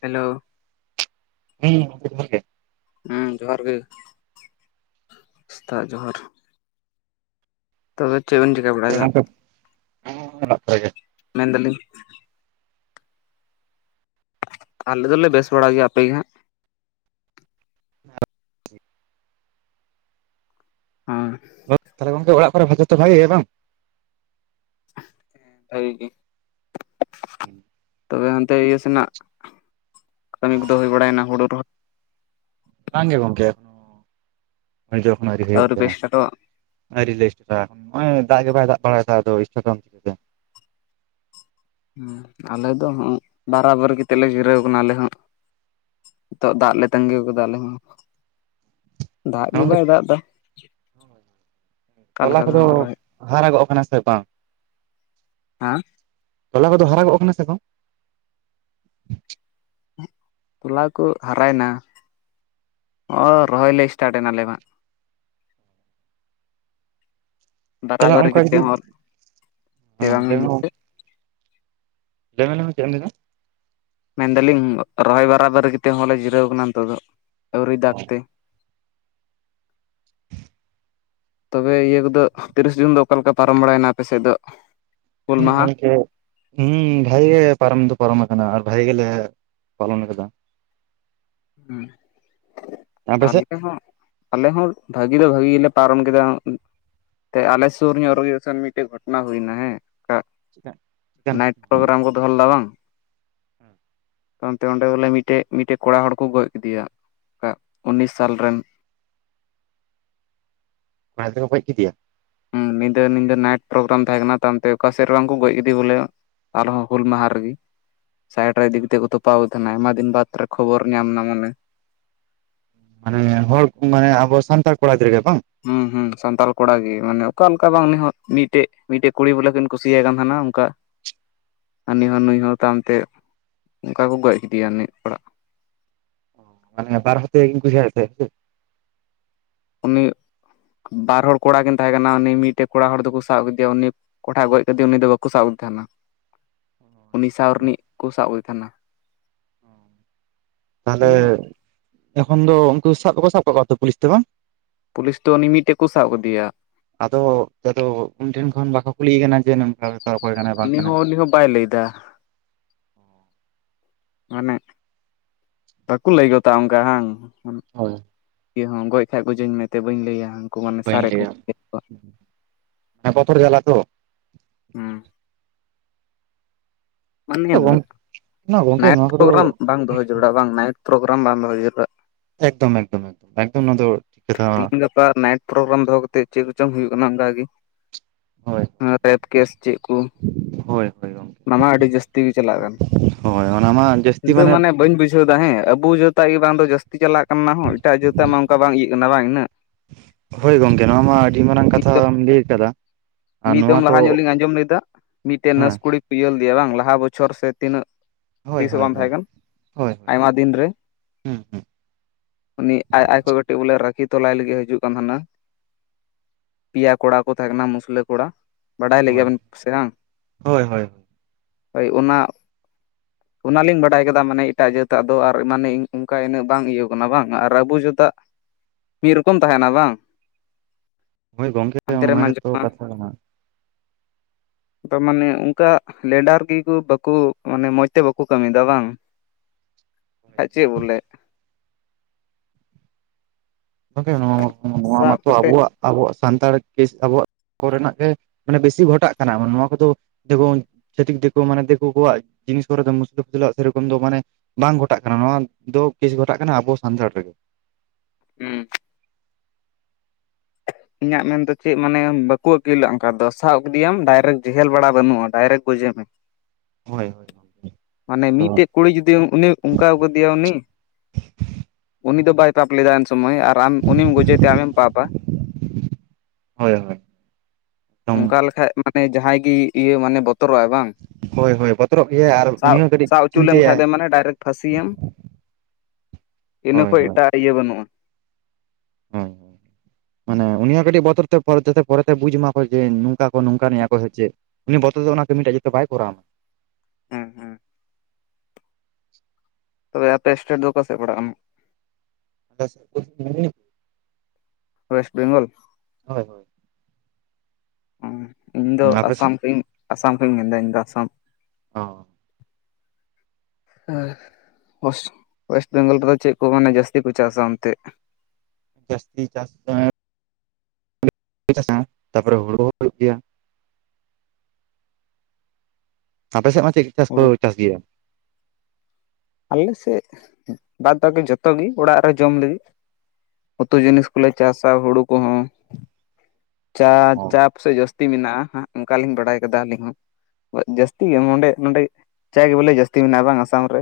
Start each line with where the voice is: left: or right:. left: Hello
right: ᱦᱮᱸ [unintelligible]
left: ᱦᱮᱸ ᱡᱚᱦᱟᱨ ᱜᱮ? ᱥᱮᱛᱟᱜ ᱡᱚᱦᱟᱨ ᱛᱚᱵᱮ ᱪᱮᱵᱮᱱ ᱪᱤᱠᱟᱹ ᱵᱟᱲᱟᱭᱮᱫᱟ?
right: ᱡᱚᱦᱟᱨ ᱜᱮ [inaudible] ᱜᱮ
left: ᱢᱮᱱᱫᱟᱞᱤᱧ ᱟᱞᱮ ᱫᱚᱞᱮ ᱵᱮᱥ ᱵᱟᱲᱟ ᱜᱮᱭᱟ ᱟᱯᱮᱜ ᱜᱮ ᱦᱟᱸᱜ?
right: [inaudible]
left: ᱦᱚᱸ
right: ᱛᱟᱦᱚᱞᱮ ᱜᱚᱝᱠᱮ ᱚᱲᱟᱜ ᱠᱚ ᱵᱷᱟᱜᱮᱚᱛ ᱵᱷᱤᱮᱭᱟ ᱵᱟᱝ?
left: ᱦᱟᱹᱜᱤ ᱜᱤ
right: ᱦᱮᱸ
left: ᱛᱚᱵᱮ ᱦᱟᱱᱛᱮ ᱤᱭᱟᱹ ᱥᱮᱱᱟᱜ, ᱠᱟᱹᱢᱤ ᱠᱚᱼᱫᱚ ᱦᱩᱭ ᱵᱟᱲᱟᱭᱱᱟ ᱦᱩᱲᱩ ᱨᱚᱦᱚ
right: ᱵᱟᱝ ᱜᱮ ᱜᱚᱝᱠᱮ [unintelligible] ᱮᱠᱷᱚᱱᱳ ᱟᱹᱣᱨᱤ ᱦᱩᱭᱩᱜ
left: ᱯᱮ
right: ᱜᱮᱭᱟ᱾
left: ᱥᱴᱟᱴᱚᱜ-ᱟ
right: ᱟᱹᱣᱨᱤ ᱞᱮ ᱮᱴᱟ, ᱱᱚᱜ-ᱚᱭ ᱫᱟᱜ ᱜᱮ ᱵᱟᱭ ᱫᱟᱜ ᱵᱟᱲᱟᱭᱮᱫᱟ᱾ ᱪᱤᱠᱟᱹᱛᱮ
left: ᱟᱞᱮ ᱫᱚ ᱵᱟᱨᱟᱵᱟᱹᱨᱤ ᱠᱟᱛᱮᱜ ᱞᱮ ᱡᱤᱨᱟᱹᱣ ᱟᱠᱟᱱᱟ ᱟᱞᱮ ᱦᱚᱸ᱾ ᱛᱚᱜ ᱫᱟᱜ ᱞᱮ ᱛᱟᱸᱜᱤᱩ ᱠᱟᱫᱟ ᱟᱞᱮ ᱦᱚᱸ᱾ ᱫᱟᱜ ᱜᱤ
right: ᱜᱚᱝᱠᱮ
left: ᱵᱟᱭ ᱫᱟᱜ ᱫᱟ?
right: ᱛᱚᱞᱟ ᱠᱚᱼᱫᱚ
left: ᱨᱚᱦᱚᱭ
right: ᱦᱟᱨᱟ-ᱜᱚᱜ ᱠᱟᱱᱟ ᱥᱮ ᱵᱟᱝ?
left: ᱦᱮᱸ
right: ᱛᱚᱞᱟ ᱠᱚᱼᱫᱚ ᱦᱟᱨᱟᱜᱚᱜ ᱠᱟᱱᱟ ᱥᱮ ᱵᱟᱝ?
left: ᱛᱚᱞᱟ ᱠᱚ ᱦᱟᱨᱟᱭᱮᱱᱟ᱾ ᱚᱸ ᱨᱚᱦᱚᱭ ᱞᱮ ᱤᱥᱴᱟᱴ ᱮᱱᱟᱞᱮ ᱦᱟᱸᱜ
right: ᱛᱟᱦᱞᱮ
left: ᱵᱟᱨᱟᱵᱟᱨᱤ
right: ᱚᱝᱠᱟ
left: ᱠᱟᱛᱮ
right: ᱡᱩᱫᱤ
left: ᱦᱚᱸ
right: ᱾
left: ᱪᱮ
right: ᱦᱩᱸ
left: ᱵᱟᱝ
right: ᱞᱟᱹᱭ ᱢᱮ ᱞᱮᱭ ᱢᱮ ᱞᱮᱭ ᱢᱮ ᱪᱮᱫ ᱮᱢ ᱞᱮᱭᱫᱟ?
left: ᱢᱮᱱᱫᱟᱹᱞᱤᱧ ᱨᱚᱦᱚᱭ ᱵᱟᱨᱟ ᱵᱟᱹᱨᱤ ᱠᱟᱛᱮ ᱦᱚᱸᱞᱮ ᱡᱤᱨᱟᱹᱣ ᱠᱟᱱᱟ ᱱᱤᱛᱚᱜ ᱫᱚ ᱟᱹᱣᱨᱤ ᱫᱟᱜ ᱛᱮ᱾ ᱛᱚᱵᱮ ᱤᱭᱟᱹ ᱠᱚᱼᱫᱚ ᱛᱤᱨᱤᱥ ᱡᱩᱱ ᱫᱚ ᱚᱠᱟ ᱞᱮᱠᱟ ᱯᱟᱨᱚᱢ ᱵᱟᱲᱟᱭᱮᱱᱟ ᱟᱯᱮ ᱥᱮᱫ ᱫᱚ? ᱦᱩᱞ
right: ᱦᱩᱸ
left: ᱢᱟᱦᱟ?
right: ᱜᱚᱝᱠᱮ ᱦᱩᱸ ᱵᱷᱟᱜᱮ ᱜᱮ ᱯᱟᱨᱚᱢ ᱫᱚ ᱯᱟᱨᱚᱢ ᱠᱟᱱᱟ, ᱟᱨ ᱵᱷᱟᱜᱮ ᱜᱮᱞᱮ ᱯᱟᱞᱚᱱ ᱟᱠᱟᱫᱟ᱾
left: ᱦᱩᱸ
right: ᱟᱯᱮ ᱥᱮᱫ
left: ᱟᱞᱮ ᱦᱚᱸ ᱟᱞᱮ ᱦᱚᱸ ᱵᱷᱟᱹᱜᱤ ᱫᱚ ᱵᱷᱟᱹᱜᱤ ᱜᱮᱞᱮ ᱯᱟᱨᱚᱢ ᱠᱮᱫᱟ ᱾ ᱛᱮ ᱟᱞᱮ ᱥᱳᱨ ᱧᱚᱜ ᱨᱮᱜᱮ ᱥᱮ ᱢᱤᱫᱴᱮᱡ ᱜᱷᱚᱴᱚᱱᱟ ᱦᱩᱭᱱᱟ ᱦᱮᱸ,
right: ᱪᱤᱠᱟᱱ
left: ᱱᱟᱭᱤᱴ
right: ᱜᱷᱚᱴᱚᱱᱟ ᱦᱩᱭᱱᱟ
left: ᱯᱨᱳᱜᱨᱟᱢ ᱠᱚ ᱫᱚᱦᱚ ᱞᱮᱫᱟ ᱵᱟᱝ ᱛᱟᱭᱚᱢ ᱛᱮ ᱚᱸᱰᱮ ᱵᱚᱞᱮ ᱢᱤᱴᱮᱡ ᱢᱤᱴᱮᱡ ᱠᱚᱲᱟ ᱦᱚᱲ, ᱠᱚ ᱜᱚᱡᱽ ᱠᱤᱫᱮᱭᱟ ᱩᱱᱤᱥ ᱥᱟᱞ ᱨᱮᱱ ᱾
right: ᱢᱟᱭ ᱛᱮᱠᱚ ᱜᱚᱡ ᱠᱤᱫᱤᱭᱟ ᱾
left: ᱦᱩᱸ ᱱᱤᱫᱟᱹ ᱱᱤᱫᱟᱹ ᱱᱟᱭᱤᱴ ᱯᱨᱳᱜᱨᱟᱢ ᱛᱟᱦᱮᱸ ᱠᱟᱱᱟ ᱛᱟᱭᱚᱢᱛᱮ ᱚᱠᱟᱥᱮᱜ ᱨᱮ ᱵᱟᱝ ᱠᱚ ᱜᱚᱡᱽ ᱠᱮᱫᱮ ᱵᱚᱞᱮ, ᱟᱨᱦᱚᱸ ᱦᱩᱞ ᱢᱟᱦᱟ ᱨᱤᱜᱤ, ᱥᱟᱭᱮᱴ ᱨᱮ ᱤᱫᱤ ᱠᱟᱛᱮ ᱠᱚ ᱛᱚᱯᱟᱣ ᱛᱟᱦᱮᱱᱟ ᱟᱭᱢᱟ ᱫᱤᱱ ᱵᱟᱫᱽ ᱨᱮ ᱠᱷᱚᱵᱚᱨ ᱧᱟᱢ ᱮᱱᱟ, ᱢᱟᱱᱮ
right: ᱢᱟᱱᱮ ᱦᱚᱲ ᱢᱟᱱᱮ ᱟᱵᱚ ᱥᱟᱱᱛᱟᱲ ᱠᱚᱲᱟ ᱜᱤᱫᱽᱨᱟᱹ ᱜᱮ ᱵᱟᱝ?
left: ᱦᱩᱸ ᱦᱩᱸ ᱥᱟᱱᱛᱟᱞ ᱠᱚᱲᱟ ᱜᱮ ᱢᱟᱱᱮ ᱚᱠᱟᱞᱮᱠᱟ ᱵᱟᱝ ᱤᱱᱤᱦᱚ ᱢᱤᱜᱴᱮᱡ ᱢᱤᱜᱴᱮᱡ ᱠᱩᱲᱤ ᱵᱚᱞᱮ ᱠᱤᱱ ᱠᱩᱥᱤᱭᱟᱭ ᱠᱟᱱ ᱛᱟᱦᱮᱱᱟ ᱚᱱᱠᱟ
right: [inaudible]
left: ᱦᱟᱹᱱᱤ ᱦᱚᱸ ᱱᱩᱭ ᱦᱚᱸ ᱛᱟᱢ ᱛᱮ ᱚᱱᱠᱟ ᱠᱚ ᱜᱚᱡᱽ ᱠᱮᱫᱮᱭᱟ ᱩᱱᱤ ᱠᱚᱲᱟ,
right: ᱢᱟᱱᱮ ᱵᱟᱨ ᱦᱚᱲ ᱛᱮ ᱠᱤᱧ ᱠᱩᱥᱤᱭᱟ ᱛᱮᱸᱦᱮᱜ
left: ᱩᱱᱤ ᱵᱟᱨ ᱦᱚᱲ ᱠᱚᱲᱟ ᱠᱤᱱ ᱛᱟᱦᱮᱸ ᱠᱟᱱᱟ᱾ ᱩᱱᱤ ᱢᱤᱫᱴᱮᱡ ᱠᱚᱲᱟ ᱦᱚᱲ ᱫᱚᱠᱚ ᱥᱟᱵ ᱠᱮᱫᱮᱭᱟ, ᱩᱱᱤ ᱠᱚᱴᱷᱟᱭ ᱜᱚᱡ ᱠᱟᱸᱫᱮ ᱩᱱᱤ ᱫᱚ ᱵᱟᱠᱚ ᱥᱟᱵᱠᱟᱫᱮ ᱛᱟᱦᱮᱱᱟ᱾ ᱩᱱᱤ ᱥᱟᱶ ᱨᱤᱱᱤᱡ ᱠᱩ ᱥᱟᱵ ᱠᱟᱫᱮ ᱛᱟᱦᱮᱱᱟ᱾
right: [inaudible] ᱛᱟᱦᱞᱮ ᱮᱠᱷᱚᱱ ᱫᱚ ᱩᱱᱠᱩ ᱥᱟᱵ ᱠᱚᱠᱚ ᱥᱟᱵ ᱠᱟᱜ ᱠᱚᱣᱟ ᱛᱚ ᱯᱩᱞᱤᱥ ᱛᱮ ᱵᱟᱝ?
left: ᱯᱩᱞᱤᱥ ᱫᱚ ᱩᱱᱤ ᱢᱤᱫᱴᱮᱡ ᱠᱩ ᱥᱟᱵ ᱠᱟᱫᱤᱭᱟ᱾
right: ᱟᱫᱚ ᱟᱫᱚ ᱩᱱᱤ ᱴᱷᱮᱱ ᱠᱷᱚᱱ ᱵᱟᱠᱚ ᱠᱩᱞᱤᱭᱮ ᱠᱟᱱᱟ ᱡᱮ ᱱᱚᱝᱠᱟ ᱵᱮᱯᱟᱨ, ᱚᱠᱚᱭ ᱠᱟᱱᱟᱭ ᱵᱟᱝ
left: ᱩᱱᱤ
right: ᱠᱟᱱᱟᱭ?
left: ᱦᱚᱸ ᱩᱱᱤ ᱦᱚᱸ ᱵᱟᱭ ᱞᱟᱹᱭ ᱫᱟ᱾ ᱢᱟᱱᱮ ᱵᱟᱠᱩ ᱞᱟᱹᱭ ᱜᱚᱫᱟ ᱚᱱᱠᱟ ᱦᱟᱝ?
right: ᱦᱳᱭ,
left: ᱤᱭᱟᱹ ᱦᱚᱸ ᱜᱚᱡ ᱠᱷᱟᱡ ᱜᱚᱡᱟᱹᱧ ᱢᱮ ᱛᱮ ᱵᱟᱹᱧ ᱞᱟᱹᱭᱟ᱾ ᱠᱩ ᱢᱟᱱᱮ
right: ᱵᱟᱹᱧ
left: ᱥᱟᱨᱮ ᱠᱚ
right: ᱞᱟᱹᱭᱟ ᱢᱟᱱᱮ ᱵᱚᱛᱚᱨ ᱡᱟᱞᱟ ᱛᱚ
left: ᱦᱩᱸ ᱢᱟᱱᱮ
right: ᱜᱚᱝᱠᱮ
left: ᱱᱟᱭᱤᱴ
right: ᱱᱚᱣᱟ ᱠᱚᱫᱚ
left: ᱯᱨᱳᱜᱨᱟᱢ ᱵᱟᱝ ᱫᱚᱦᱚ ᱡᱟᱹᱲᱩᱲᱟ ᱵᱟᱝ ᱱᱟᱭᱤᱴ ᱯᱨᱳᱜᱨᱟᱢ ᱵᱟᱝ ᱫᱚᱦᱚ ᱡᱟᱹᱨᱩᱲᱟ᱾
right: ᱮᱠᱫᱚᱢ ᱮᱠᱫᱚᱢ ᱮᱠᱫᱚᱢ ᱮᱠᱫᱚᱢ ᱱᱚᱣᱟ ᱫᱚ, ᱴᱷᱤᱠ ᱠᱟᱛᱷᱟ
left: ᱛᱤᱦᱤᱧ ᱜᱟᱯᱟ ᱱᱟᱭᱤᱴ ᱯᱨᱳᱜᱨᱟᱢ ᱫᱚᱦᱚ ᱠᱟᱛᱮᱫ ᱪᱮᱫ ᱠᱚᱪᱚᱝ ᱦᱳᱭᱩᱜ ᱠᱟᱱᱟ ᱚᱱᱠᱟᱜᱤ ᱾
right: ᱦᱳᱭ
left: ᱮ ᱛᱮᱸᱫ ᱠᱮᱥ ᱪᱮᱜ ᱠᱩ,
right: ᱦᱳᱭ ᱦᱳᱭ ᱜᱚᱝᱠᱮ᱾
left: ᱚᱱᱟ ᱢᱟ ᱟᱹᱰᱤ ᱡᱟᱹᱥᱛᱤ ᱜᱤ ᱪᱟᱞᱟᱜ ᱠᱟᱱ ᱾
right: ᱦᱳᱭ ᱚᱱᱟ ᱢᱟ ᱡᱟᱹᱥᱛᱤ ᱢᱟᱱᱮ
left: ᱵᱩᱡᱷᱟᱹᱣ ᱫᱟ ᱦᱮᱸ ᱟᱵᱩ ᱡᱟᱹᱛᱣᱟᱜ ᱜᱮ ᱵᱟᱝ ᱫᱚ ᱡᱟᱹᱥᱛᱤ ᱪᱟᱞᱟᱜ ᱠᱟᱱ, ᱚᱱᱟ ᱦᱚᱸ ᱮᱴᱟᱜ ᱡᱟᱹᱛᱟᱜ ᱢᱟ ᱚᱱᱠᱟ ᱵᱟᱝ ᱤᱭᱟᱹᱜ ᱠᱟᱱᱟ ᱵᱟᱝ ᱤᱱᱟᱹᱜ,
right: ᱦᱳᱭ ᱜᱚᱢᱠᱮ ᱱᱚᱣᱟ ᱢᱟ ᱟᱹᱰᱤ ᱢᱟᱨᱟᱝ ᱠᱟᱛᱷᱟᱢ ᱞᱟᱹᱭ ᱟᱠᱟᱫᱟ᱾
left: ᱢᱤᱫ ᱫᱚᱢ ᱞᱟᱦᱟ ᱧᱚᱜ ᱞᱤᱧ ᱟᱸᱡᱚᱢ ᱞᱮᱫᱟ ᱢᱤᱫᱴᱮᱱ
right: ᱦᱮᱸ
left: ᱱᱟᱹᱨᱥ ᱠᱩᱲᱤ ᱠᱚ ᱤᱭᱟᱹ ᱫᱤᱭᱟ ᱵᱟᱝ ᱞᱟᱦᱟ ᱵᱚᱪᱷᱚᱨ ᱥᱮ ᱛᱤᱱᱟᱹᱜ?
right: ᱦᱳᱭ
left: ᱛᱤᱥ ᱦᱚᱸ
right: ᱦᱳᱭ
left: ᱵᱟᱝ
right: ᱦᱳᱭ
left: ᱛᱟᱦᱮᱸ ᱠᱟᱱ,
right: ᱦᱳᱭ ᱦᱳᱭ
left: ᱟᱭᱢᱟ ᱫᱤᱱᱨᱮ,
right: ᱦᱩᱸ ᱦᱩᱸ
left: ᱩᱱᱤ ᱟᱡ ᱟᱡ ᱠᱷᱚᱡ ᱠᱟᱹᱴᱤ ᱵᱚᱞᱮ ᱨᱟᱹᱠᱷᱤ ᱛᱚᱞᱟᱭ ᱞᱟᱹᱜᱤᱫ ᱦᱟᱹᱡᱩᱜ ᱠᱟᱱ ᱛᱟᱦᱮᱱᱟ ᱾ ᱯᱤᱭᱟ ᱠᱚᱲᱟ ᱠᱚ ᱛᱟᱦᱮᱸ ᱠᱟᱱᱟ ᱢᱩᱥᱞᱟᱹ ᱠᱚᱲᱟ, ᱵᱟᱰᱟᱭ
right: ᱦᱳᱭ
left: ᱞᱮᱜᱮᱭᱟᱵᱮᱱ ᱥᱮ ᱵᱟᱝ
right: ᱦᱳᱭ ᱦᱳᱭ
left: ᱦᱳᱭ ᱚᱱᱟ
right: [inaudible]
left: ᱚᱱᱟᱞᱤᱧ ᱵᱟᱰᱟᱭ ᱠᱟᱫᱟ ᱢᱟᱱᱮ ᱮᱴᱟᱜ ᱡᱟᱹᱛᱟᱜ ᱫᱚ ᱟᱨ ᱢᱟᱱᱮ ᱚᱱᱠᱟ ᱤᱱᱟᱹᱜ ᱵᱟᱝ? ᱤᱭᱟᱹ ᱠᱟᱱᱟ ᱵᱟᱝ ᱟᱨ ᱟᱵᱚ ᱡᱟᱹᱛᱟᱜ ᱢᱤᱜ ᱨᱚᱠᱚᱢ ᱛᱟᱦᱮᱱᱟ ᱵᱟᱝ?
right: ᱦᱳᱭ ᱜᱚᱝᱠᱮ
left: ᱦᱟᱱᱛᱮ ᱨᱮᱢ
right: ᱚᱱᱟ ᱜᱮᱛᱚ
left: ᱟᱸᱡᱚᱢᱟ
right: ᱠᱟᱛᱷᱟ ᱠᱟᱱᱟ ᱾
left: ᱛᱚ ᱢᱟᱱᱮ ᱚᱱᱠᱟ ᱞᱮᱰᱟᱨ ᱜᱮᱠᱚ ᱵᱟᱹᱠᱚ ᱢᱟᱱᱮ ᱢᱚᱸᱡᱽ ᱛᱮ ᱵᱟᱠᱚ ᱠᱟᱹᱢᱤᱭᱮᱫᱟ ᱵᱟᱝ᱾
right: [inaudible]
left: ᱠᱷᱟᱡ ᱪᱮᱫ ᱵᱚᱞᱮ
right: ᱜᱚᱝᱠᱮ ᱱᱚᱣᱟ ᱱᱚᱣᱟ
left: ᱥᱟᱵ
right: ᱢᱟᱛᱚ
left: ᱠᱟᱛᱮᱫ
right: ᱟᱵᱚᱣᱟᱜ ᱟᱵᱚᱣᱟᱜ ᱥᱟᱱᱛᱟᱲ ᱠᱮᱥ ᱛᱟᱵᱚᱱ ᱠᱚᱨᱮᱱᱟᱜ ᱜᱮ ᱢᱟᱱᱮ ᱵᱮᱥᱤ ᱜᱷᱚᱴᱟᱜ ᱠᱟᱱᱟ ᱱᱚᱣᱟ ᱠᱚᱫᱚ ᱡᱚᱵᱚᱱ ᱪᱷᱟᱛᱤᱠ ᱫᱤᱠᱩ ᱢᱟᱱᱮ ᱫᱤᱠᱩ ᱠᱚᱣᱟᱜ ᱡᱤᱱᱤᱥ ᱠᱚᱨᱮ [inaudible] ᱥᱮᱨᱚᱠᱚᱢ ᱫᱚ ᱢᱟᱱᱮ ᱵᱟᱝ ᱜᱷᱚᱴᱟᱜ ᱠᱟᱱᱟ ᱱᱚᱣᱟ ᱫᱚ ᱠᱮᱥ ᱜᱷᱚᱴᱟᱜ ᱠᱟᱱᱟ ᱟᱵᱚ ᱥᱟᱱᱛᱟᱲ ᱨᱮᱜᱮ᱾
left: ᱦᱩᱸ ᱤᱧᱟᱹᱜ ᱢᱮᱱᱫᱚ ᱪᱮᱫ ᱢᱟᱱᱮ ᱵᱟᱠᱚ ᱟᱹᱠᱤᱞ ᱟᱜ ᱚᱱᱠᱟ ᱫᱚ ᱥᱟᱵ ᱠᱮᱫᱮᱭᱟᱢ ᱰᱟᱭᱨᱮᱠᱴ ᱡᱮᱦᱮᱞ ᱵᱟᱲᱟ ᱵᱟᱹᱱᱩᱜᱼᱟ ᱰᱟᱭᱨᱮᱠᱴ ᱜᱚᱡᱮ ᱢᱮ᱾
right: [inaudible] ᱦᱳᱭ
left: ᱢᱟᱱᱮ
right: ᱟᱫᱚ
left: ᱢᱤᱫᱴᱮᱡ ᱠᱩᱲᱤ ᱡᱩᱫᱤ ᱩᱱᱤ ᱚᱱᱠᱟᱣ ᱠᱟᱫᱮᱭᱟ ᱩᱱᱤ ᱩᱱᱤ ᱫᱚ ᱵᱟᱭ ᱯᱟᱯ ᱞᱮᱫᱟ ᱩᱱ ᱥᱚᱢᱳᱭ ᱟᱨ ᱟᱢ ᱩᱱᱤᱢ ᱜᱚᱡᱮᱛᱮ ᱟᱢᱮᱢ ᱯᱟᱯᱟ᱾
right: ᱦᱳᱭ ᱦᱳᱭ ᱮᱠᱫᱚᱢ
left: ᱚᱱᱠᱟ ᱞᱮᱠᱷᱟᱡ ᱢᱟᱱᱮ ᱡᱟᱦᱟᱸᱭ ᱜᱮ ᱤᱭᱟᱹ ᱢᱟᱱᱮ ᱵᱚᱛᱚᱨᱚᱜᱼᱟᱭ ᱵᱟᱝ᱾
right: ᱦᱳᱭ ᱦᱳᱭ ᱵᱚᱛᱚᱨᱚᱜ ᱜᱮᱭᱟᱭ ᱟᱨ
left: ᱥᱟᱵ
right: ᱩᱱᱤ ᱦᱚᱸ ᱠᱟᱹᱴᱤᱡ
left: ᱥᱟᱵ ᱦᱚᱪᱚ ᱞᱮᱱᱠᱷᱟᱡ
right: ᱪᱤᱱᱛᱟᱹᱭᱟᱭ
left: ᱫᱚ ᱢᱟᱱᱮ ᱰᱟᱭᱨᱮᱠᱴ ᱯᱷᱟᱥᱤᱭᱮᱢ ᱤᱱᱟᱹ
right: ᱦᱳᱭ
left: ᱠᱷᱚᱡ ᱮᱴᱟᱜ ᱤᱭᱟᱹ ᱵᱟᱹᱱᱩᱜᱼᱟ ᱾
right: ᱦᱮᱸ ᱢᱟᱱᱮ ᱩᱱᱤ ᱦᱚᱸ ᱠᱟᱹᱴᱤᱡ ᱵᱚᱛᱚᱨ ᱛᱮ ᱡᱟᱛᱮ ᱯᱚᱨᱮᱛᱮ ᱵᱩᱡᱽ ᱢᱟ ᱚᱠᱚᱭ ᱡᱮ ᱱᱚᱝᱠᱟ ᱱᱚᱝᱠᱟ ᱢᱮᱭᱟ ᱠᱚ ᱥᱮ ᱪᱮᱫ ᱩᱱᱤ ᱵᱚᱛᱚᱨ ᱫᱚ ᱚᱱᱟ ᱠᱟᱹᱢᱤᱴᱟᱜ ᱡᱚᱛᱚ ᱵᱟᱭ ᱠᱚᱨᱟᱣᱢᱟ᱾
left: ᱦᱩᱸ ᱦᱩᱸ ᱛᱚᱵᱮ ᱟᱯᱮ ᱮᱥᱴᱮᱴ ᱫᱚ ᱚᱠᱟ ᱥᱮᱫ ᱯᱟᱲᱟᱜ ᱠᱟᱱᱟ᱾
right: [unintelligible]
left: ᱳᱭᱮᱥᱴ ᱵᱮᱝᱜᱚᱞ᱾
right: ᱦᱳᱭ ᱦᱳᱭ
left: ᱚᱸ ᱤᱧ ᱫᱚ
right: ᱟᱯᱮ ᱥᱮᱫ
left: ᱟᱥᱟᱢ ᱠᱷᱚᱱᱤᱧ ᱟᱥᱟᱢ ᱠᱷᱚᱱᱤᱧ ᱢᱮᱱᱫᱟ ᱤᱧ ᱫᱚ ᱟᱥᱟᱢ
right: ᱚ [inaudible]
left: ᱟᱨ ᱳᱭᱮᱥ ᱳᱭᱮᱥᱴ ᱵᱮᱝᱜᱚᱞ ᱨᱮᱫᱚ ᱪᱮᱫ ᱠᱚ ᱢᱟᱱᱮ ᱡᱟᱹᱥᱛᱤ ᱠᱚ ᱪᱟᱥᱟ ᱚᱱᱛᱮ?
right: ᱡᱟᱹᱥᱛᱤ ᱪᱟᱥ [unintelligible] [unintelligible] ᱛᱟᱯᱚᱨᱮ ᱦᱩᱲᱩ ᱦᱚᱸ ᱦᱩᱭᱩᱜ ᱜᱮᱭᱟ ᱾ ᱟᱯᱮ ᱥᱮᱜᱢᱟ ᱪᱮᱫ ᱪᱟᱥ ᱠᱚ
left: ᱦᱩᱲᱩ
right: ᱪᱟᱥ ᱜᱮᱭᱟ?
left: ᱟᱞᱮ ᱥᱮᱫ ᱵᱟᱫᱽ ᱵᱟᱠᱤ ᱡᱚᱛᱚ ᱜᱮ ᱚᱲᱟᱜ ᱨᱮ ᱡᱚᱢ ᱞᱟᱹᱜᱤᱫ᱾ ᱩᱛᱩ ᱡᱤᱱᱤᱥ ᱠᱚᱞᱮ ᱪᱟᱥᱟ ᱦᱩᱲᱳ ᱠᱚᱦᱚᱸ᱾ ᱪᱟᱸ
right: ᱚ
left: ᱪᱟᱸ ᱟᱯᱮᱥᱮᱫ ᱡᱟᱹᱥᱛᱤ ᱢᱮᱱᱟᱜᱼᱟ ᱦᱟᱸᱜ ᱚᱱᱠᱟᱞᱤᱧ ᱵᱟᱲᱟᱭ ᱠᱟᱫᱟ ᱟᱹᱞᱤᱧ ᱦᱚᱸ᱾ ᱡᱟᱹᱥᱛᱤ ᱜᱮ ᱱᱚᱰᱮ ᱱᱚᱰᱮ ᱪᱟᱭ ᱜᱮ ᱵᱚᱞᱮ ᱡᱟᱹᱥᱛᱤ ᱢᱮᱱᱟᱜᱼᱟ ᱵᱟᱝ ᱟᱥᱟᱢ ᱨᱮ?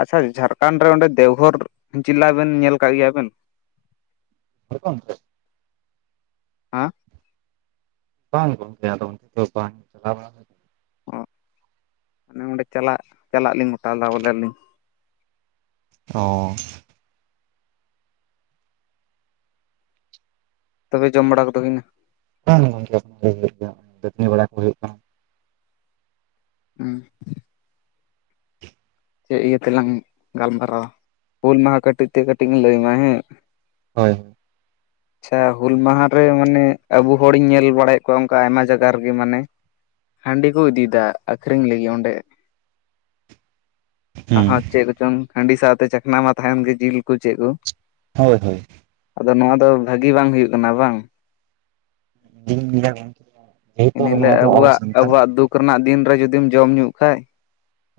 left: ᱟᱪᱪᱷᱟ ᱡᱷᱟᱲᱠᱷᱚᱱᱰ ᱨᱮ ᱚᱸᱰᱮ ᱫᱮᱣᱜᱷᱚᱨ ᱡᱮᱞᱟ ᱵᱮᱱ ᱧᱮᱞ ᱟᱠᱟᱫ ᱜᱮᱭᱟ ᱵᱮᱱ?
right: ᱦᱳᱭ ᱜᱚᱝᱠᱮ
left: ᱦᱮᱸ
right: ᱵᱟᱝ ᱜᱚᱝᱠᱮ ᱟᱫᱚ ᱚᱱᱛᱮ ᱫᱚ ᱵᱟᱝ ᱪᱟᱞᱟᱣ ᱵᱟᱲᱟ
left: ᱚ ᱟᱱᱮ ᱚᱸᱰᱮ ᱪᱟᱞᱟᱜ ᱪᱟᱞᱟᱜ ᱞᱤᱧ ᱜᱚᱴᱟᱞᱮᱫᱟ ᱵᱚᱞᱮ ᱞᱤᱧ᱾
right: ᱚ
left: ᱛᱚᱵᱮ ᱡᱚᱢ ᱵᱟᱲᱟ ᱠᱚᱫᱚ ᱦᱩᱭᱮᱱᱟ᱾
right: [unintelligible] ᱵᱟᱲᱟ ᱠᱚ ᱦᱩᱭᱩᱜ ᱠᱟᱱᱟ᱾
left: ᱦᱩᱸ ᱪᱮᱫ ᱤᱭᱟᱹ ᱛᱮᱞᱟᱝ ᱜᱟᱞᱢᱟᱨᱟᱣᱟ ᱦᱩᱞ ᱢᱟᱦᱟᱸ ᱠᱟᱹᱴᱤᱡ ᱛᱮ ᱠᱟᱹᱴᱤᱡ ᱢᱤᱧ ᱞᱟᱹᱭᱟᱢᱟ ᱦᱮᱸ᱾
right: ᱦᱳᱭ ᱦᱳᱭ
left: ᱟᱪᱪᱷᱟ ᱦᱩᱞ ᱢᱟᱦᱟᱸ ᱨᱮ ᱢᱟᱱᱮ ᱟᱵᱚ ᱦᱚᱲᱤᱧ ᱧᱮᱞ ᱵᱟᱲᱟᱭᱮᱫ ᱠᱚᱣᱟ ᱚᱱᱠᱟ ᱟᱭᱢᱟ ᱡᱟᱭᱜᱟ ᱨᱮᱜᱮ ᱢᱟᱱᱮ᱾ ᱦᱟᱺᱰᱤ ᱠᱚ ᱤᱫᱤᱫᱟ ᱟᱠᱷᱨᱤᱧ ᱞᱟᱹᱜᱤᱫ ᱚᱸᱰᱮ ᱟᱦᱟ ᱪᱮᱫ ᱠᱚᱪᱚᱝ ᱦᱟᱺᱰᱤ ᱥᱟᱶᱛᱮ ᱪᱟᱠᱷᱱᱟ ᱢᱟ ᱛᱟᱦᱮᱱ ᱜᱮ ᱡᱤᱞ ᱠᱚ ᱪᱮᱫ ᱠᱚ,
right: ᱦᱳᱭ ᱦᱳᱭ᱾
left: ᱟᱫᱚ ᱱᱚᱣᱟ ᱫᱚ ᱵᱷᱟᱜᱤ ᱵᱟᱝ ᱦᱩᱭᱩᱜ ᱠᱟᱱᱟ ᱵᱟᱝ᱾
right: [unintelligible] [unintelligible]
left: ᱤᱱᱦᱤᱞᱟᱹᱜ
right: ᱫᱚ ᱟᱵᱚ
left: ᱟᱵᱚᱣᱟᱜ
right: ᱥᱟᱱᱛᱟᱲ
left: ᱟᱵᱚᱣᱟᱜ ᱫᱩᱠ [unintelligible] ᱫᱤᱱ ᱨᱮ ᱡᱩᱫᱤᱢ ᱡᱚᱢ ᱧᱩᱜ ᱠᱷᱟᱡ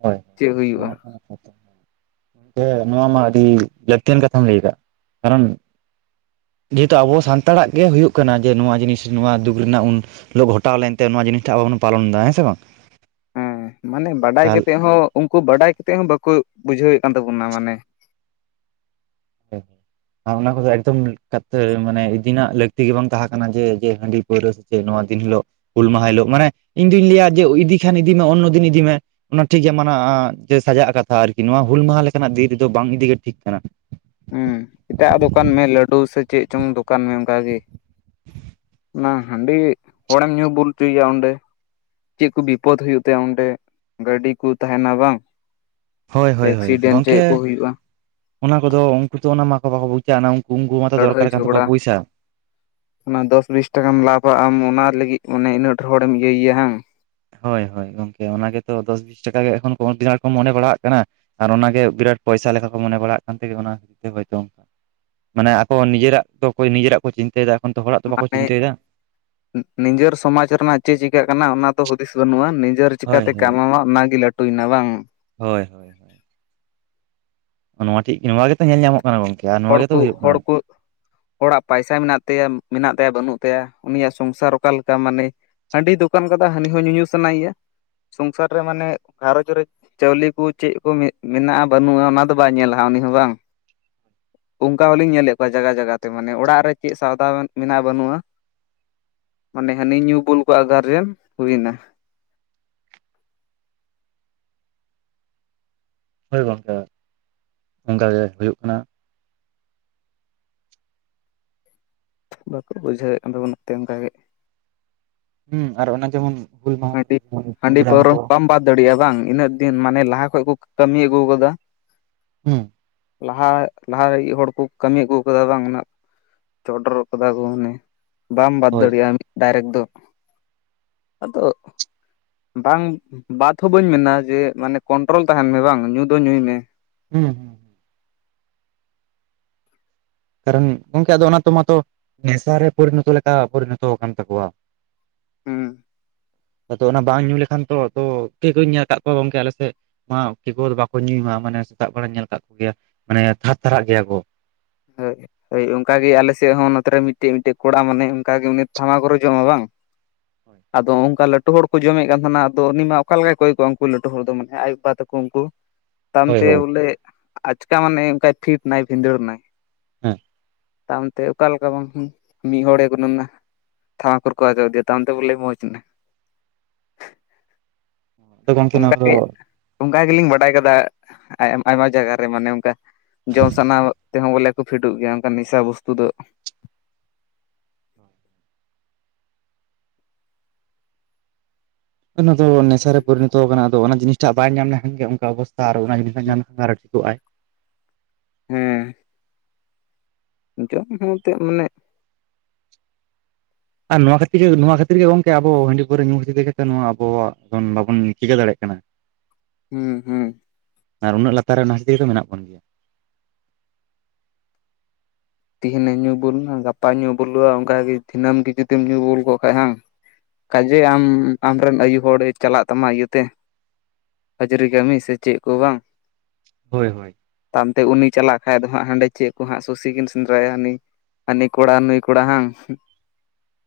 right: ᱦᱳᱭ
left: ᱪᱮᱫ ᱦᱩᱭᱩᱜ-ᱟ᱾
right: [unintelligible] ᱱᱚᱣᱟ ᱢᱟ ᱟᱹᱰᱤ ᱞᱟᱹᱠᱛᱤᱭᱟᱱ ᱠᱟᱛᱷᱟᱢ ᱞᱟᱹᱭ ᱠᱟᱫ ᱠᱟᱨᱚᱱ ᱡᱮᱦᱮᱛᱩ ᱟᱵᱚ ᱥᱟᱱᱛᱟᱲᱟᱜ ᱜᱮ ᱦᱩᱭᱩᱜ ᱠᱟᱱᱟ ᱡᱮ ᱱᱚᱣᱟ ᱡᱤᱱᱤᱥ ᱱᱚᱣᱟ ᱫᱩᱠ ᱨᱮᱱᱟᱜ ᱩᱱ ᱜᱷᱚᱴᱟᱣ ᱞᱮᱱᱛᱮ ᱱᱚᱣᱟ ᱡᱤᱱᱤᱥ ᱴᱷᱟᱠ ᱟᱵᱚ ᱵᱚᱱ ᱯᱟᱞᱚᱱ ᱫᱟ ᱦᱮᱸ ᱥᱮ ᱵᱟᱝ?
left: ᱦᱮᱸ ᱢᱟᱱᱮ ᱵᱟᱰᱟᱭ
right: ᱛᱟᱦᱚᱞᱮ
left: ᱠᱟᱛᱮᱫ ᱦᱚᱸ ᱩᱱᱠᱩ ᱵᱟᱰᱟᱭ ᱠᱟᱛᱮᱫ ᱦᱚᱸ ᱵᱟᱠᱚ ᱵᱩᱡᱷᱟᱹᱣᱮᱫ ᱠᱟᱱ ᱛᱟᱵᱚᱱᱟ ᱢᱟᱱᱮ
right: [unintelligible] [unintelligible] ᱚᱱᱟ ᱠᱚᱫᱚ ᱮᱠᱫᱚᱢ [unintelligible] ᱢᱟᱱᱮ ᱤᱫᱤᱱᱟᱜ ᱞᱟᱹᱠᱛᱤ ᱜᱮ ᱵᱟᱝ ᱛᱟᱦᱟᱸ ᱠᱟᱱᱟ ᱡᱮ ᱡᱮ ᱦᱟᱺᱰᱤ ᱯᱟᱹᱣᱨᱟᱹ ᱥᱮ ᱱᱚᱣᱟ ᱫᱤᱱ ᱦᱤᱞᱳᱜ ᱦᱩᱞ ᱢᱟᱦᱟ ᱦᱤᱞᱳᱜ ᱢᱟᱱᱮ ᱤᱧᱫᱩᱧ ᱞᱟᱹᱭᱟ ᱡᱮ ᱤᱫᱤ ᱠᱷᱟᱱ ᱤᱫᱤᱢᱮ ᱚᱱᱚᱫᱤᱱ ᱤᱫᱤᱢᱮ, ᱚᱱᱟ ᱴᱷᱤᱠ ᱜᱮᱭᱟ ᱢᱟᱱᱟᱜ-ᱟ ᱡᱮ ᱥᱟᱡᱟᱜ ᱠᱟᱛᱷᱟ ᱟᱨᱠᱤ ᱱᱚᱣᱟ ᱦᱩᱞ ᱢᱟᱦᱟ ᱞᱮᱠᱟᱱᱟᱜ ᱫᱤᱱ ᱨᱮᱫᱚ ᱵᱟᱝ ᱤᱫᱤᱜᱮ ᱴᱷᱤᱠ ᱠᱟᱱᱟ᱾
left: ᱦᱩᱸ ᱮᱴᱟᱜ-ᱟᱜ ᱫᱚᱠᱟᱱ ᱢᱮ ᱞᱟᱹᱰᱩ ᱥᱮ ᱪᱮᱫ ᱪᱚᱝ ᱫᱚᱠᱟᱱ ᱢᱮ ᱚᱱᱠᱟ ᱜᱮ, ᱚᱱᱟ ᱦᱟᱺᱰᱤ ᱦᱚᱲᱮᱢ ᱧᱩ ᱵᱩᱞ ᱪᱩᱭ ᱭᱟ ᱚᱸᱰᱮ, ᱪᱮᱫ ᱠᱚ ᱵᱤᱯᱚᱫ ᱦᱳᱭᱳᱜ ᱛᱟᱭᱟ ᱚᱸᱰᱮ ᱜᱟᱹᱰᱤ ᱠᱚ ᱛᱟᱦᱮᱱᱟ ᱵᱟᱝ,
right: ᱦᱳᱭ ᱦᱳᱭ ᱦᱳᱭ
left: ᱮᱠᱥᱤᱰᱮᱱᱴ
right: ᱜᱚᱝᱠᱮ
left: ᱪᱮᱫ ᱠᱚ ᱦᱩᱭᱩᱜᱼᱟ
right: ᱚᱱᱟ ᱠᱚᱫᱚ ᱩᱱᱠᱩ ᱛᱚ ᱚᱱᱟ ᱢᱟᱠᱚ ᱵᱟᱠᱚ ᱵᱩᱪᱟ ᱩᱱᱠᱩ ᱩᱱᱠᱩ ᱢᱟᱛᱚ ᱫᱚᱨᱠᱟᱨ
left: ᱞᱟᱹᱲᱦᱟᱹᱭ
right: ᱠᱟᱱ ᱛᱟᱠᱚᱣᱟ
left: ᱡᱷᱚᱜᱽᱲᱟ
right: ᱯᱚᱭᱥᱟ᱾
left: ᱚᱱᱟ ᱫᱚᱥ ᱵᱤᱥ ᱴᱟᱠᱟᱢ ᱞᱟᱵᱯᱟ ᱟᱢ ᱚᱱᱟ ᱞᱟᱹᱜᱤᱫ ᱚᱱᱮ ᱤᱱᱟᱹᱜ ᱰᱷᱟᱹᱨ ᱦᱚᱲᱮᱢ ᱤᱭᱟᱹᱭ ᱭᱟ ᱦᱟᱝ᱾
right: ᱦᱳᱭ ᱦᱳᱭ ᱜᱚᱝᱠᱮ ᱚᱱᱟ ᱜᱮᱛᱚ ᱫᱚᱥ ᱵᱤᱥ ᱴᱟᱠᱟ ᱜᱮ ᱮᱠᱷᱚᱱ ᱠᱚ [unintelligible] ᱢᱚᱱᱮ ᱵᱟᱲᱟᱣᱟᱜ ᱠᱟᱱᱟ, ᱟᱨ ᱚᱱᱟᱜᱮ ᱵᱤᱨᱟᱴ ᱯᱚᱭᱥᱟ ᱞᱮᱠᱟ ᱠᱚ ᱢᱚᱱᱮ ᱵᱟᱲᱟᱜ ᱠᱟᱱ ᱛᱮᱜᱮ ᱚᱱᱟ ᱦᱚᱭᱛᱚ ᱢᱟᱱᱮ ᱟᱠᱚ ᱱᱤᱡᱮᱨᱟᱜ ᱛᱚ ᱠᱳᱭ ᱱᱤᱡᱮᱨᱟᱜ ᱠᱚ ᱪᱤᱱᱛᱟᱹᱭ ᱫᱟ ᱮᱠᱷᱚᱱ ᱛᱚ ᱦᱚᱲᱟᱜ ᱫᱚ ᱵᱟᱠᱚ ᱪᱤᱱᱛᱟᱹᱭ ᱫᱟ᱾
left: ᱱᱤᱡᱟᱹᱨ ᱥᱚᱢᱟᱡᱽ ᱨᱮᱱᱟᱜ ᱪᱮᱫ ᱪᱤᱠᱟᱹᱜ ᱠᱟᱱᱟ ᱚᱱᱟ ᱫᱚ ᱦᱩᱫᱤᱥ ᱵᱟᱹᱱᱩᱜ-ᱟ [unintelligible] [unintelligible]
right: ᱦᱳᱭ
left: ᱪᱤᱠᱟᱛᱮ
right: ᱦᱳᱭ
left: ᱠᱟᱢᱟᱣᱟ ᱚᱱᱟᱜᱮ ᱞᱟᱹᱴᱩᱭ ᱱᱟ ᱵᱟᱝ,
right: ᱦᱳᱭ ᱦᱳᱭ ᱾ ᱱᱚᱣᱟ [unintelligible] ᱧᱮᱞ ᱧᱟᱢᱚᱜ ᱠᱟᱱᱟ ᱜᱚᱝᱠᱮ ᱟᱨ ᱱᱚᱣᱟ
left: ᱦᱚᱲ
right: ᱜᱮᱛᱚ
left: ᱠᱚ
right: ᱦᱩᱭᱩᱜ
left: ᱦᱚᱲ
right: ᱠᱟᱱᱟ
left: ᱠᱚ ᱦᱚᱲᱟᱜ ᱯᱟᱭᱥᱟ ᱢᱮᱱᱟᱜ ᱛᱟᱭᱟ ᱢᱮᱱᱟᱜ ᱛᱟᱭᱟ ᱵᱟᱹᱱᱩᱜ ᱛᱟᱭᱟ ᱩᱱᱤᱭᱟᱜ ᱥᱚᱝᱥᱟᱨ ᱚᱠᱟ ᱞᱮᱠᱟ ᱢᱟᱱᱮ ᱦᱟᱺᱰᱤ ᱫᱚᱠᱟᱱ ᱠᱟᱫᱟᱭ ᱦᱟᱹᱱᱤ ᱦᱚᱸ ᱧᱩ ᱧᱩ ᱥᱟᱱᱟᱭ ᱭᱟ ᱥᱚᱝᱥᱟᱨ ᱨᱮ ᱢᱟᱱᱮ ᱜᱷᱟᱨᱚᱡᱽ ᱨᱮ ᱪᱟᱣᱞᱤ ᱠᱚ ᱪᱮᱫ ᱠᱚ ᱢᱮᱱᱟᱜ-ᱟ ᱵᱟᱹᱱᱩᱜ-ᱟ ᱚᱱᱟ ᱫᱚ ᱵᱟᱭ ᱧᱮᱞᱟᱦᱟᱜ ᱩᱱᱤ ᱦᱚᱸ ᱵᱟᱝ, ᱚᱱᱠᱟ ᱦᱚᱞᱤᱧ ᱧᱮᱞᱮᱫ ᱠᱚᱣᱟ ᱡᱟᱜᱟ ᱡᱟᱜᱟ ᱛᱮ ᱢᱟᱱᱮ ᱚᱲᱟᱜ ᱨᱮ ᱪᱮᱫ ᱥᱟᱣᱫᱟ ᱢᱮᱱᱟᱜ-ᱟ ᱵᱟᱹᱱᱩᱜ-ᱟ᱾ ᱢᱟᱱᱮ ᱦᱟᱹᱱᱤ ᱧᱩ ᱵᱩᱞ ᱠᱚᱣᱟᱜ ᱜᱟᱨᱡᱮᱱ ᱦᱩᱭᱱᱟ,
right: ᱦᱳᱭ ᱜᱚᱝᱠᱮ ᱚᱱᱠᱟ ᱜᱮ ᱦᱩᱭᱩᱜ ᱠᱟᱱᱟ᱾
left: ᱵᱟᱠᱚ ᱵᱩᱡᱷᱟᱹᱣᱮᱫ ᱠᱟᱱ ᱛᱟᱵᱚᱱᱟ ᱚᱱᱟᱛᱮ ᱚᱱᱠᱟ ᱜᱮ,
right: ᱦᱩᱸ ᱟᱨ ᱚᱱᱟ ᱡᱮᱢᱚᱱ ᱦᱩᱞ ᱢᱟᱦᱟ ᱠᱚᱨᱮ
left: ᱦᱟᱺᱰᱤ
right: ᱡᱮᱢᱚᱱ
left: ᱦᱟᱺᱰᱤ
right: ᱯᱨᱳᱜᱨᱟᱢ
left: ᱯᱟᱹᱣᱨᱟᱹ
right: ᱠᱚ
left: ᱵᱟᱢ ᱵᱟᱫ ᱫᱟᱲᱤᱭᱟᱜ-ᱟ ᱵᱟᱝ ᱤᱱᱟᱹᱜ ᱫᱤᱱ ᱢᱟᱱᱮ ᱞᱟᱦᱟ ᱠᱷᱚᱡ ᱠᱚ ᱠᱟᱹᱢᱤ ᱟᱹᱜᱩ ᱠᱟᱫᱟ᱾
right: [unintelligible]
left: ᱞᱟᱦᱟ ᱞᱟᱦᱟ ᱨᱮ ᱤᱭᱟᱹᱜ ᱦᱚᱲ ᱠᱚ ᱠᱟᱹᱢᱤ ᱟᱹᱜᱩ ᱠᱟᱫᱟ ᱵᱟᱝ ᱚᱱᱟ ᱪᱚᱰᱚᱨᱚ ᱠᱟᱫᱟ ᱠᱚ ᱢᱟᱱᱮ ᱵᱟᱢ ᱵᱟᱫ
right: ᱦᱳᱭ
left: ᱫᱟᱲᱤᱭᱟᱜ-ᱟ ᱰᱟᱭᱨᱮᱠᱴ ᱫᱚ᱾ ᱟᱫᱚ ᱵᱟᱝ ᱵᱟᱫ ᱦᱚᱸ ᱵᱟᱹᱧ ᱢᱮᱱᱟ ᱡᱮ ᱢᱟᱱᱮ ᱠᱚᱱᱴᱨᱳᱞ ᱛᱟᱦᱮᱱ ᱢᱮ ᱵᱟᱝ ᱧᱩ ᱫᱚ ᱧᱩᱭ ᱢᱮ᱾
right: [inaudible] ᱠᱟᱨᱚᱱ ᱜᱚᱝᱠᱮ ᱟᱫᱚ ᱚᱱᱟ ᱛᱚᱢᱟᱛᱚ, ᱱᱮᱥᱟᱨᱮ ᱯᱚᱨᱤᱱᱚᱛᱚ ᱞᱮᱠᱟ ᱯᱚᱨᱤᱱᱚᱛᱚ ᱠᱟᱱ ᱛᱟᱠᱚᱣᱟ᱾
left: ᱦᱩᱸ᱾
right: ᱟᱫᱚ ᱚᱱᱟ ᱵᱟᱝ ᱧᱩ ᱞᱮᱠᱷᱟᱱ ᱛᱚ ᱛᱚ [unintelligible] ᱠᱚᱧ ᱧᱮᱞ ᱠᱟᱜ ᱠᱚᱣᱟ ᱜᱚᱝᱠᱮ ᱟᱞᱮ ᱥᱮᱫ, ᱢᱟ [unintelligible] ᱵᱟᱠᱚ ᱧᱩᱭ ᱢᱟ ᱢᱟᱱᱮ ᱥᱮᱛᱟᱜ ᱵᱮᱲᱟᱧ ᱧᱮᱞ ᱠᱟᱜ ᱠᱚ ᱜᱮᱭᱟ ᱢᱟᱱᱮ ᱛᱷᱟᱨ ᱛᱷᱟᱨᱟᱜ ᱜᱮᱭᱟ ᱠᱚ᱾
left: [unintelligible] ᱦᱳᱭ ᱚᱝᱠᱟ ᱜᱮ ᱟᱞᱮ ᱥᱮᱜ ᱦᱚᱸ ᱱᱚᱛᱮ ᱨᱮ ᱢᱤᱫᱴᱮᱡ ᱢᱤᱫᱴᱮᱡ ᱠᱚᱲᱟ ᱢᱟᱱᱮ ᱚᱝᱠᱟ ᱜᱮ ᱩᱱᱤ ᱛᱷᱟᱢᱟᱠᱩᱨᱮ ᱡᱚᱢᱟ ᱵᱟᱝ, ᱟᱫᱚ ᱚᱝᱠᱟ ᱞᱟ ᱴᱩ ᱦᱚᱲ ᱠᱚ ᱡᱚᱢᱮᱫ ᱠᱟᱱ ᱛᱟᱦᱮᱸᱱᱟ ᱟᱫᱚ ᱩᱱᱤ ᱢᱟ ᱚᱠᱟ ᱞᱮᱠᱟᱭ ᱠᱚᱭ ᱠᱚᱣᱟ ᱩᱱᱠᱩ ᱞᱟᱹᱴᱩ ᱦᱚᱲ ᱫᱚ ᱢᱟᱱᱮ ᱟᱡ ᱵᱟᱵᱟ ᱛᱟᱠᱚ ᱩᱝᱠᱩ᱾ ᱛᱟᱭᱚᱢ
right: ᱦᱳᱭ
left: ᱛᱮ
right: ᱦᱳᱭ
left: ᱵᱚᱞᱮ, ᱟᱪᱠᱟ ᱢᱟᱱᱮ ᱚᱝᱠᱟᱭ ᱯᱷᱤᱴ ᱱᱟᱭ ᱵᱷᱤᱸᱫᱟᱹᱲ ᱱᱟᱭ᱾
right: ᱦᱮᱸ᱾
left: ᱛᱟᱭᱚᱢ ᱛᱮ ᱚᱠᱟ ᱞᱮᱠᱟ ᱵᱟᱝ, ᱢᱤᱫ ᱦᱚᱲᱮ [unintelligible] ᱛᱷᱟᱢᱟᱠᱩᱨ ᱠᱚᱭ [unintelligible] ᱛᱟᱭᱚᱢ ᱛᱮ ᱵᱚᱞᱮ ᱢᱚᱪᱮᱱᱟ᱾
right: ᱟᱫᱚ ᱜᱚᱝᱠᱮ ᱱᱚᱣᱟ
left: ᱚᱝᱠᱟ
right: ᱠᱚᱫᱚ
left: ᱜᱮ ᱚᱝᱠᱟ ᱜᱮᱞᱤᱧ ᱵᱟᱰᱟᱭ ᱠᱟᱫᱟ, ᱟᱭ ᱟᱭᱢᱟ ᱡᱟᱭᱜᱟ ᱨᱮ ᱢᱟᱱᱮ ᱚᱝᱠᱟ, ᱡᱚᱢ ᱥᱟᱱᱟ ᱛᱮᱦᱚᱸ ᱵᱚᱞᱮ ᱠᱚ ᱯᱷᱤᱴᱩᱜ ᱜᱮᱭᱟ ᱚᱝᱠᱟ ᱱᱮᱥᱟ ᱵᱚᱥᱛᱩ ᱫᱚ,
right: ᱚᱱᱟ ᱫᱚ ᱱᱮᱥᱟ ᱨᱮ ᱯᱚᱨᱤᱱᱤᱛᱚ ᱠᱟᱱᱟ ᱟᱫᱚ ᱚᱱᱟ ᱡᱤᱱᱤᱥᱴᱟᱜ ᱵᱟᱭ ᱧᱟᱢ ᱞᱮᱠᱷᱟᱱ ᱜᱮ ᱚᱝᱠᱟ ᱚᱵᱚᱥᱛᱟ ᱟᱨᱚ ᱚᱱᱟ ᱡᱤᱱᱤᱥ ᱴᱟᱜ ᱧᱟᱢ ᱞᱮᱠᱷᱟᱱ ᱜᱮ ᱟᱨᱚ ᱴᱷᱤᱠᱚᱜᱼᱟᱭ᱾
left: ᱦᱮᱸ᱾ ᱡᱚᱢ ᱞᱮᱱᱠᱷᱟᱱ ᱦᱚᱸ ᱮᱱᱛᱮ ᱢᱟᱱᱮ
right: ᱟᱨ ᱱᱚᱣᱟ ᱠᱷᱟᱹᱛᱤᱨ ᱜᱮ ᱱᱚᱣᱟ ᱠᱷᱟᱹᱛᱤᱨ ᱜᱮ ᱜᱚᱝᱠᱮ ᱟᱵᱚ ᱦᱟᱺᱰᱤ ᱯᱟᱹᱣᱨᱟᱹ ᱧᱩ ᱠᱷᱟᱹᱛᱤᱨ ᱛᱮᱜᱮ ᱛᱚ ᱱᱚᱣᱟ ᱟᱵᱚᱣᱟᱜ ᱵᱚᱱ ᱵᱟᱵᱚᱱ ᱪᱤᱠᱟᱹ ᱫᱟᱲᱮᱭᱟᱜ ᱠᱟᱱᱟ᱾
left: ᱦᱩᱸ ᱦᱩᱸ᱾
right: ᱟᱨ ᱩᱱᱟᱹᱜ ᱞᱟᱛᱟᱨ ᱨᱮ ᱱᱟᱦᱟᱛᱤ ᱫᱚ ᱢᱮᱱᱟᱜ ᱵᱚᱱ ᱜᱮᱭᱟ᱾
left: ᱛᱤᱦᱤᱧ ᱮᱢ ᱧᱩ ᱵᱩᱞᱱᱟ, ᱜᱟᱯᱟ ᱧᱩ ᱵᱩᱞᱩᱜᱼᱟ ᱚᱝᱠᱟ ᱜᱤ ᱫᱤᱱᱟᱹᱢ ᱜᱤ ᱡᱩᱫᱤᱢ ᱧᱩ ᱵᱩᱞ ᱠᱚᱜ ᱠᱷᱟᱡ ᱦᱟᱝ᱾ ᱠᱟᱡᱮ ᱟᱢ ᱟᱢᱨᱮᱱ ᱟᱭᱩ ᱦᱚᱲᱮ ᱪᱟᱞᱟᱜ ᱛᱟᱢᱟ ᱤᱭᱟᱹᱛᱮ ᱦᱟᱹᱡᱨᱤ ᱠᱟᱹᱢᱤ ᱥᱮ ᱪᱮᱫ ᱠᱚ ᱵᱟᱝ᱾
right: ᱦᱳᱭ ᱦᱳᱭ᱾
left: ᱛᱟᱭᱚᱢ ᱛᱮ ᱩᱱᱤ ᱪᱟᱞᱟᱜ ᱠᱷᱟᱡ ᱫᱚ ᱦᱟᱸᱜ ᱦᱟᱸᱰᱮ ᱪᱮᱜ ᱠᱚ ᱦᱟᱸᱜ ᱥᱩᱥᱤ ᱠᱤᱱ ᱜᱟᱭᱟᱱᱤ, ᱦᱟᱹᱱᱤ ᱠᱚᱲᱟ ᱱᱩᱭ ᱠᱚᱲᱟ ᱦᱟᱝ᱾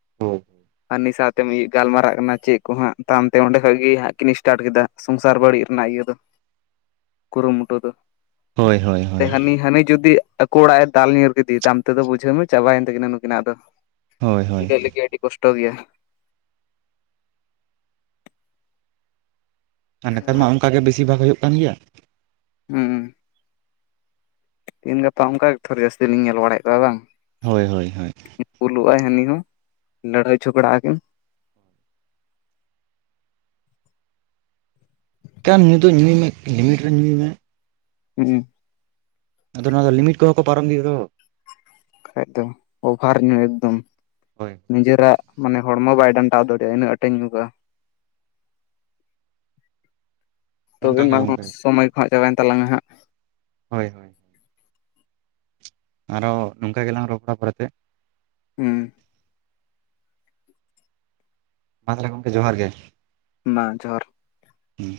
right: [unintelligible]
left: ᱟᱨ ᱱᱩᱭ ᱥᱟᱶᱛᱮᱢ ᱤᱭᱟᱹᱜ ᱜᱟᱞᱢᱟᱨᱟᱜ ᱠᱟᱱᱟ ᱪᱮᱫ ᱠᱚ ᱦᱟᱸᱜ, ᱛᱟᱭᱚᱢ ᱛᱮ ᱚᱸᱰᱮ ᱠᱷᱚᱡ ᱜᱮ ᱦᱟᱸᱜ ᱠᱤᱱ ᱥᱴᱟᱴ ᱠᱮᱫᱟ᱾ ᱥᱚᱝᱥᱟᱨ ᱵᱟᱲᱤᱡ ᱨᱮᱱᱟᱜ ᱤᱭᱟᱹ ᱫᱚ, ᱠᱩᱨᱩᱢᱩᱴᱩ ᱫᱚ,
right: ᱦᱳᱭ ᱦᱳᱭ
left: ᱮ
right: ᱦᱳᱭ
left: ᱦᱟᱹᱱᱤ ᱦᱟᱹᱱᱤ ᱡᱩᱫᱤ ᱟᱠᱚ ᱚᱲᱟᱜ ᱮ ᱫᱟᱞ ᱧᱤᱨ ᱤᱫᱤ ᱫᱟᱢ ᱛᱮᱫᱚ ᱵᱩᱡᱷᱟᱹᱣ ᱢᱮ ᱪᱟᱵᱟᱭᱮᱱ ᱛᱟᱹᱠᱤᱱᱟ ᱱᱩᱠᱤᱱᱟᱜ ᱫᱚ,
right: ᱦᱳᱭ ᱦᱳᱭ
left: ᱢᱤᱞᱟᱹᱜ ᱞᱟᱹᱜᱤᱫ ᱟᱹᱰᱤ ᱠᱚᱥᱴᱚ ᱜᱮᱭᱟ᱾
right: ᱟᱨ ᱱᱮᱛᱟᱨ ᱢᱟ ᱚᱝᱠᱟ ᱜᱮ ᱵᱮᱥᱤᱨ ᱵᱷᱟᱜᱽ ᱦᱳᱭᱳᱜ ᱠᱟᱱ ᱜᱮᱭᱟ᱾
left: ᱦᱩᱸ᱾ ᱛᱮᱦᱮᱸᱱ ᱜᱟᱯᱟ ᱚᱝᱠᱟ ᱜᱮ ᱛᱷᱚᱨ ᱡᱟᱹᱥᱛᱤ ᱞᱤᱧ ᱧᱮᱞ ᱵᱟᱲᱟᱭᱮᱫ ᱠᱚᱣᱟ ᱵᱟᱝ᱾
right: ᱦᱳᱭ ᱦᱳᱭ ᱦᱳᱭᱺ
left: ᱧᱩ ᱵᱩᱞᱩᱜᱟᱭ ᱦᱟᱹᱱᱤ ᱦᱚᱸ, ᱞᱟᱹᱲᱦᱟᱹᱭ ᱡᱷᱚᱜᱚᱲᱟᱜ ᱟᱠᱤᱱ᱾
right: ᱠᱟᱱ ᱧᱩᱫᱚ ᱧᱩᱭ ᱢᱮ ᱞᱤᱢᱤᱴ ᱨᱮ ᱧᱩᱭ ᱢᱮ᱾
left: ᱦᱩᱸ᱾
right: ᱟᱫᱚ ᱱᱚᱣᱟ ᱫᱚ ᱞᱤᱢᱤᱴ ᱠᱚᱦᱚᱸ ᱠᱚ ᱯᱟᱨᱚᱢ ᱤᱫᱤᱭᱮᱜ ᱫᱚ᱾
left: ᱮᱠᱫᱚᱢ ᱚᱵᱷᱟᱨ ᱧᱩ ᱮᱠᱫᱚᱢ,
right: ᱦᱳᱭ
left: ᱱᱤᱡᱮᱨᱟᱜ ᱢᱟᱱᱮ ᱦᱚᱲᱢᱚ ᱵᱟᱭ ᱰᱟᱱᱴᱟᱣ ᱫᱟᱲᱮᱭᱟᱜᱼᱟ ᱤᱱᱟᱹᱜ ᱟᱸᱴ ᱮ ᱧᱩ ᱠᱟᱜᱼᱟ᱾ ᱛᱚᱵᱮ
right: ᱚᱱᱠᱟ ᱜᱮ
left: ᱢᱟ
right: ᱜᱚᱝᱠᱮ
left: ᱥᱚᱢᱚᱭ ᱠᱚ ᱦᱟᱸᱜ ᱪᱟᱵᱟᱭᱮᱱ ᱛᱟᱞᱟᱝᱟ ᱦᱟᱸᱜ᱾
right: ᱦᱳᱭ ᱟᱨᱚ ᱱᱚᱝᱠᱟ ᱜᱮᱞᱟᱝ ᱨᱚᱯᱚᱲᱟ ᱯᱚᱨᱮᱛᱮ᱾
left: ᱦᱩᱸ
right: ᱢᱟ ᱛᱟᱦᱚᱞᱮ ᱜᱚᱢᱠᱮ ᱡᱚᱦᱟᱨ ᱜᱮ᱾
left: ᱢᱟ ᱡᱚᱦᱟᱨ᱾
right: ᱦᱩᱸ